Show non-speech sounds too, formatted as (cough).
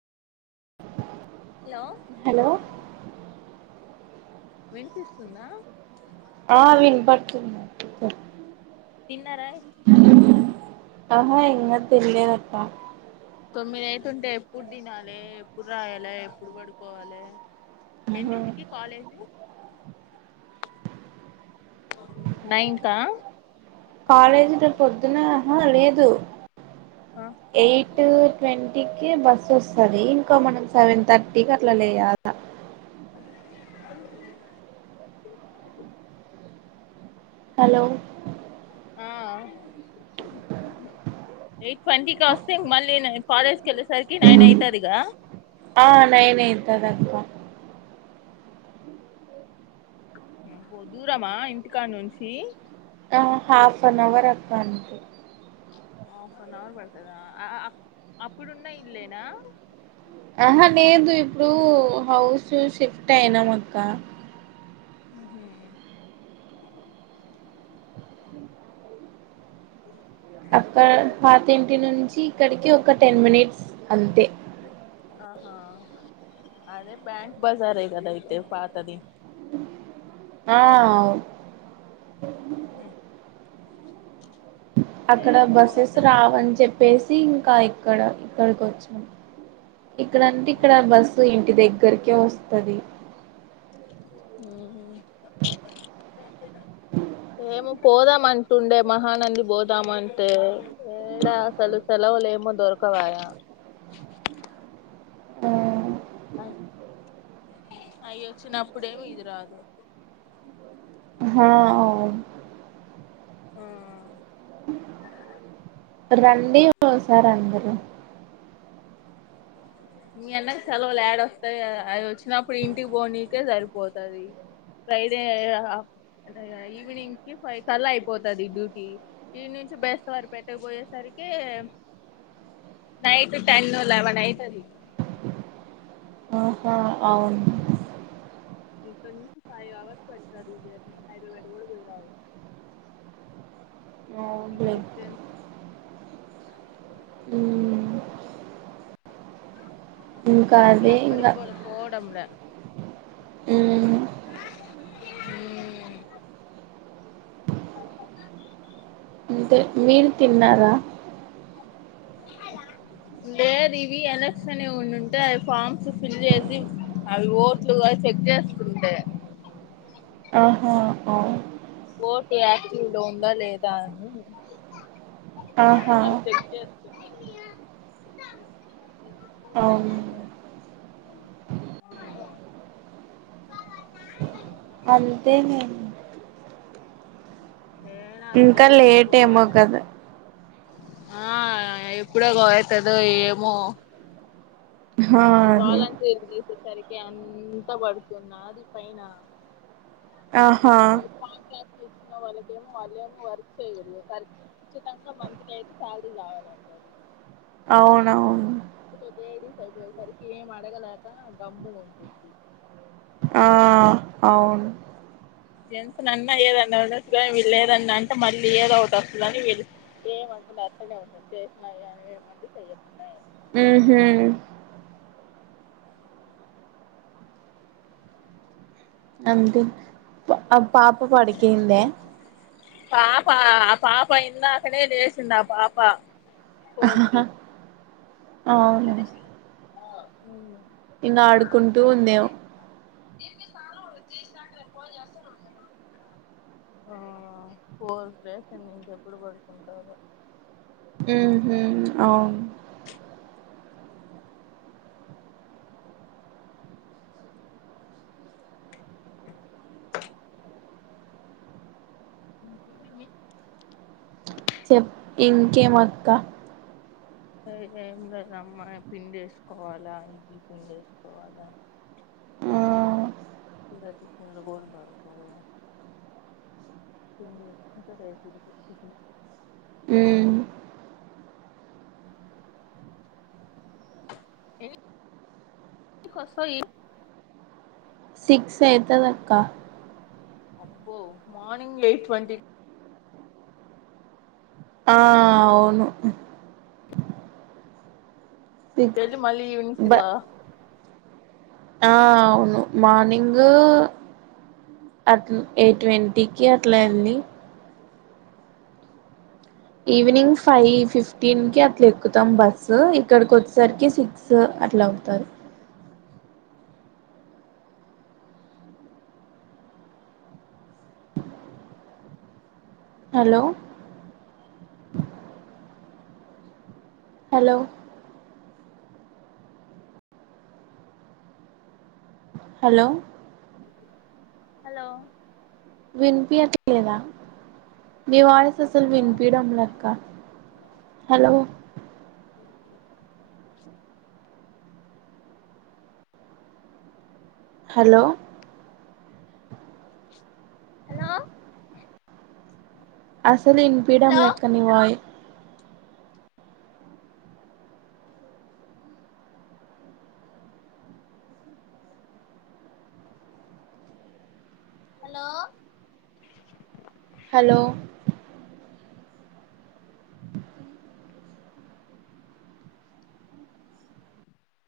hello hello వినిపిస్తుందా ఆ విన్ పడుతుంది తిన్నారయి టమో ఇంగ తినలేదు అక్క తొమ్మిది అయితుంటే ఎప్పుడు తినాలి ఎప్పుడు రాయాలే ఎప్పుడు పడుకోవాలి ఎన్నింటికి కాలేజ్ నైన్ క కాలేజీ రేప్ పొద్దున అహా లేదు ఆ ఎయిట్ ట్వంటీకిి బస్ వస్తుంది ఇంకో మనం సెవెన్ థర్టీకి అట్లా లేయాల (inaudible) హలో ఆ చెపు ఎయిట్ ట్వంటీకి వస్తే మళ్ళీ నే కాలేజ్కి వెళ్ళేసరికి నైన్ అవుతుంది ఇక ఆ నైన్ అయితది అక్క అబో దూరమా ఇంటికాడనుంచి ఆ హాఫ్ అన్ అవర్ అక్క అంతే ఆఫ్ అన్ అవర్ పడుతదా అ అ అప్పుడున్నా ఇల్లే నా ఆహా లేదు ఇప్పుడు హౌస్ షిఫ్ట్ అయినాం అక్క ఊహు అ అక్క పాతి ఇంటి నుంచి ఇక్కడికి ఒక టెన్ మినిట్స్ అంతే ఆహా అదే బ్యాంక్ బజారే కదా అయితే పాతది ఆ అవును అ అక్కడ బస్సెస్ రావని చెప్పేసి ఇంకా ఇక్కడ ఇక్కడికి వచ్చినం ఇక్కడంటే ఇక్కడ బస్సు ఇంటి దగ్గరకే వస్తది ఆ హా ఏమో పోదామంటుండే మహానంది పోదామంటే ఏడా అసలు సెలవులు ఏమో దొరకవాయ ఆ అయ్యోచ్చినప్పుడేమి ఇది రాదు హా ఆ ఆ రండి ఓసారి అందరు మీ అన్నకి సెలవులు యేడ వస్తాయి అది వచ్చినప్పుడు ఇంటికి పోనీకే సరిపోతది ఫ్రైడే ఈవినింగ్ కి ఫైవ్ కల్లా అయిపోతది డ్యూటీ ఈ నుంచి బేస్త వారు పెట్టకపోయేసరికి నైట్ టెన్ ను లె వెన్ అయితది ఆహా అవును ఇంక నుంచి ఫైవ్ అవర్స్ పడతాది జర్నీ హైదరాబ్యాడ్ కూడా పోయి రావచ్చు అంత అవునులే డిస్టెన్స్ మ్మ్ ఇంకా అదే ఇంకా పోవడంమ్ లే మ్మ్ అంటే మీరు తిన్నారా ల లేదు ఇవి ఎలక్షన్ ఇ ఉంటేయి అవి ఫార్మ్స్ ఫిల్ చేసి అవి ఓట్లుగా చెక్ చేస్తుంటే ఆహా ఆఓ ఓటు యాక్టీవ్ లో ఉందా లేదా అని ఆహా అవి చెక్ చేస్త యా అవును ఆ న అంతే మేడం ఏడా అసలు ఇంకా ఏడికన్నా లేట్ ఏమో పోవాలని కదా ఆ ఎప్పుడో గో అవుతదో ఏమో హా అదే ఇవాళని ఈయన లేచేసేసరికి అంత పడుతున్న అది పైన ఆహా వీళ్ళు కాంట్రాక్ట్ తీసుకున్న వాళ్ళకేమో వాళ్ళ ఏమో వర్క్ చేయ్యరు ఖచ్చితంగా మంత్లీ అయితే శాలరీ కావాలంటారు అవునవును లేడీస్ అయిపోయేసరికి ఏం అడగలేక గమ్ముగ ఉంటుంది ఆ ఆ అవును జెంట్స్ అన్నా ఏదన్నా ఉండచ్చు కానీ వీళ్ళు లేదన్నా అంటే మళ్ళీ ఏదో ఒకటి వస్తుందని వీళ్ళు ఏమంకుల్ అస్తనే ఉంటుంది చేసినయి కాని ఏమంట చెయ్యకున్నాయి ఉహు అంతే ఆ పాప పడికినిందే పాప ఆ పాప ఇందాకనే లేసింది ఆ పాప ఫోర్ కి అవున ఉమ్ ఇంగా ఆడుకుంటూ ఉందేమో దీనికే సాలవు జీన్స్ పాంట్ లేకపోతే అస్సల్ ఉండదు ఇక్కడ ఆ ఫోర్ కి లేసింది ఇంకెప్పుడు పడుకుంటాదో ఉమ్ హ్ అవును క్లా ఇంకేమీ చెప్ ఇంకేమక్క ఏం లేదమ్మా పిండి ఏసుకోవాలా ఇడ్లీ పిండేసుకోవాలా ఆ ఈడ టిఫిన్లు గుడ దొరకవు పిండి పెట్టుకుంట రేపటికి టిఫిను ఉమ్ ఎన్నిన్ కోస్తవ్ ఇవినిన్ సిక్స్ అయితదక్క అబ్బో మార్నింగ్ ఎయిట్ ట్వంటీక్ ఆ అవును సిక్స్ వెళ్లి మళ్ళీ ఈవినింగ్ బ సిక్సా ఆ అవును మార్నింగ్ అట్ల్ ఎయిట్ ట్వంటీకి అట్లా ఎల్లి ఈవినింగ్ ఫైవ్ ఫిఫ్టీన్ కి అట్లా ఎక్కుతాం బస్సు ఇక్కడికొచ్చేసరికి సిక్స్ స్ అట్లావుతది హలో హలో హలో హలో విన్పియట్లేదా మీ వాయిస్ స్ అసలు వినిపియడంలె అక్క హలో ఉహు హలో హలో అసలు ఇన్పీడయంలే అక్క ని వాయి హలో హలో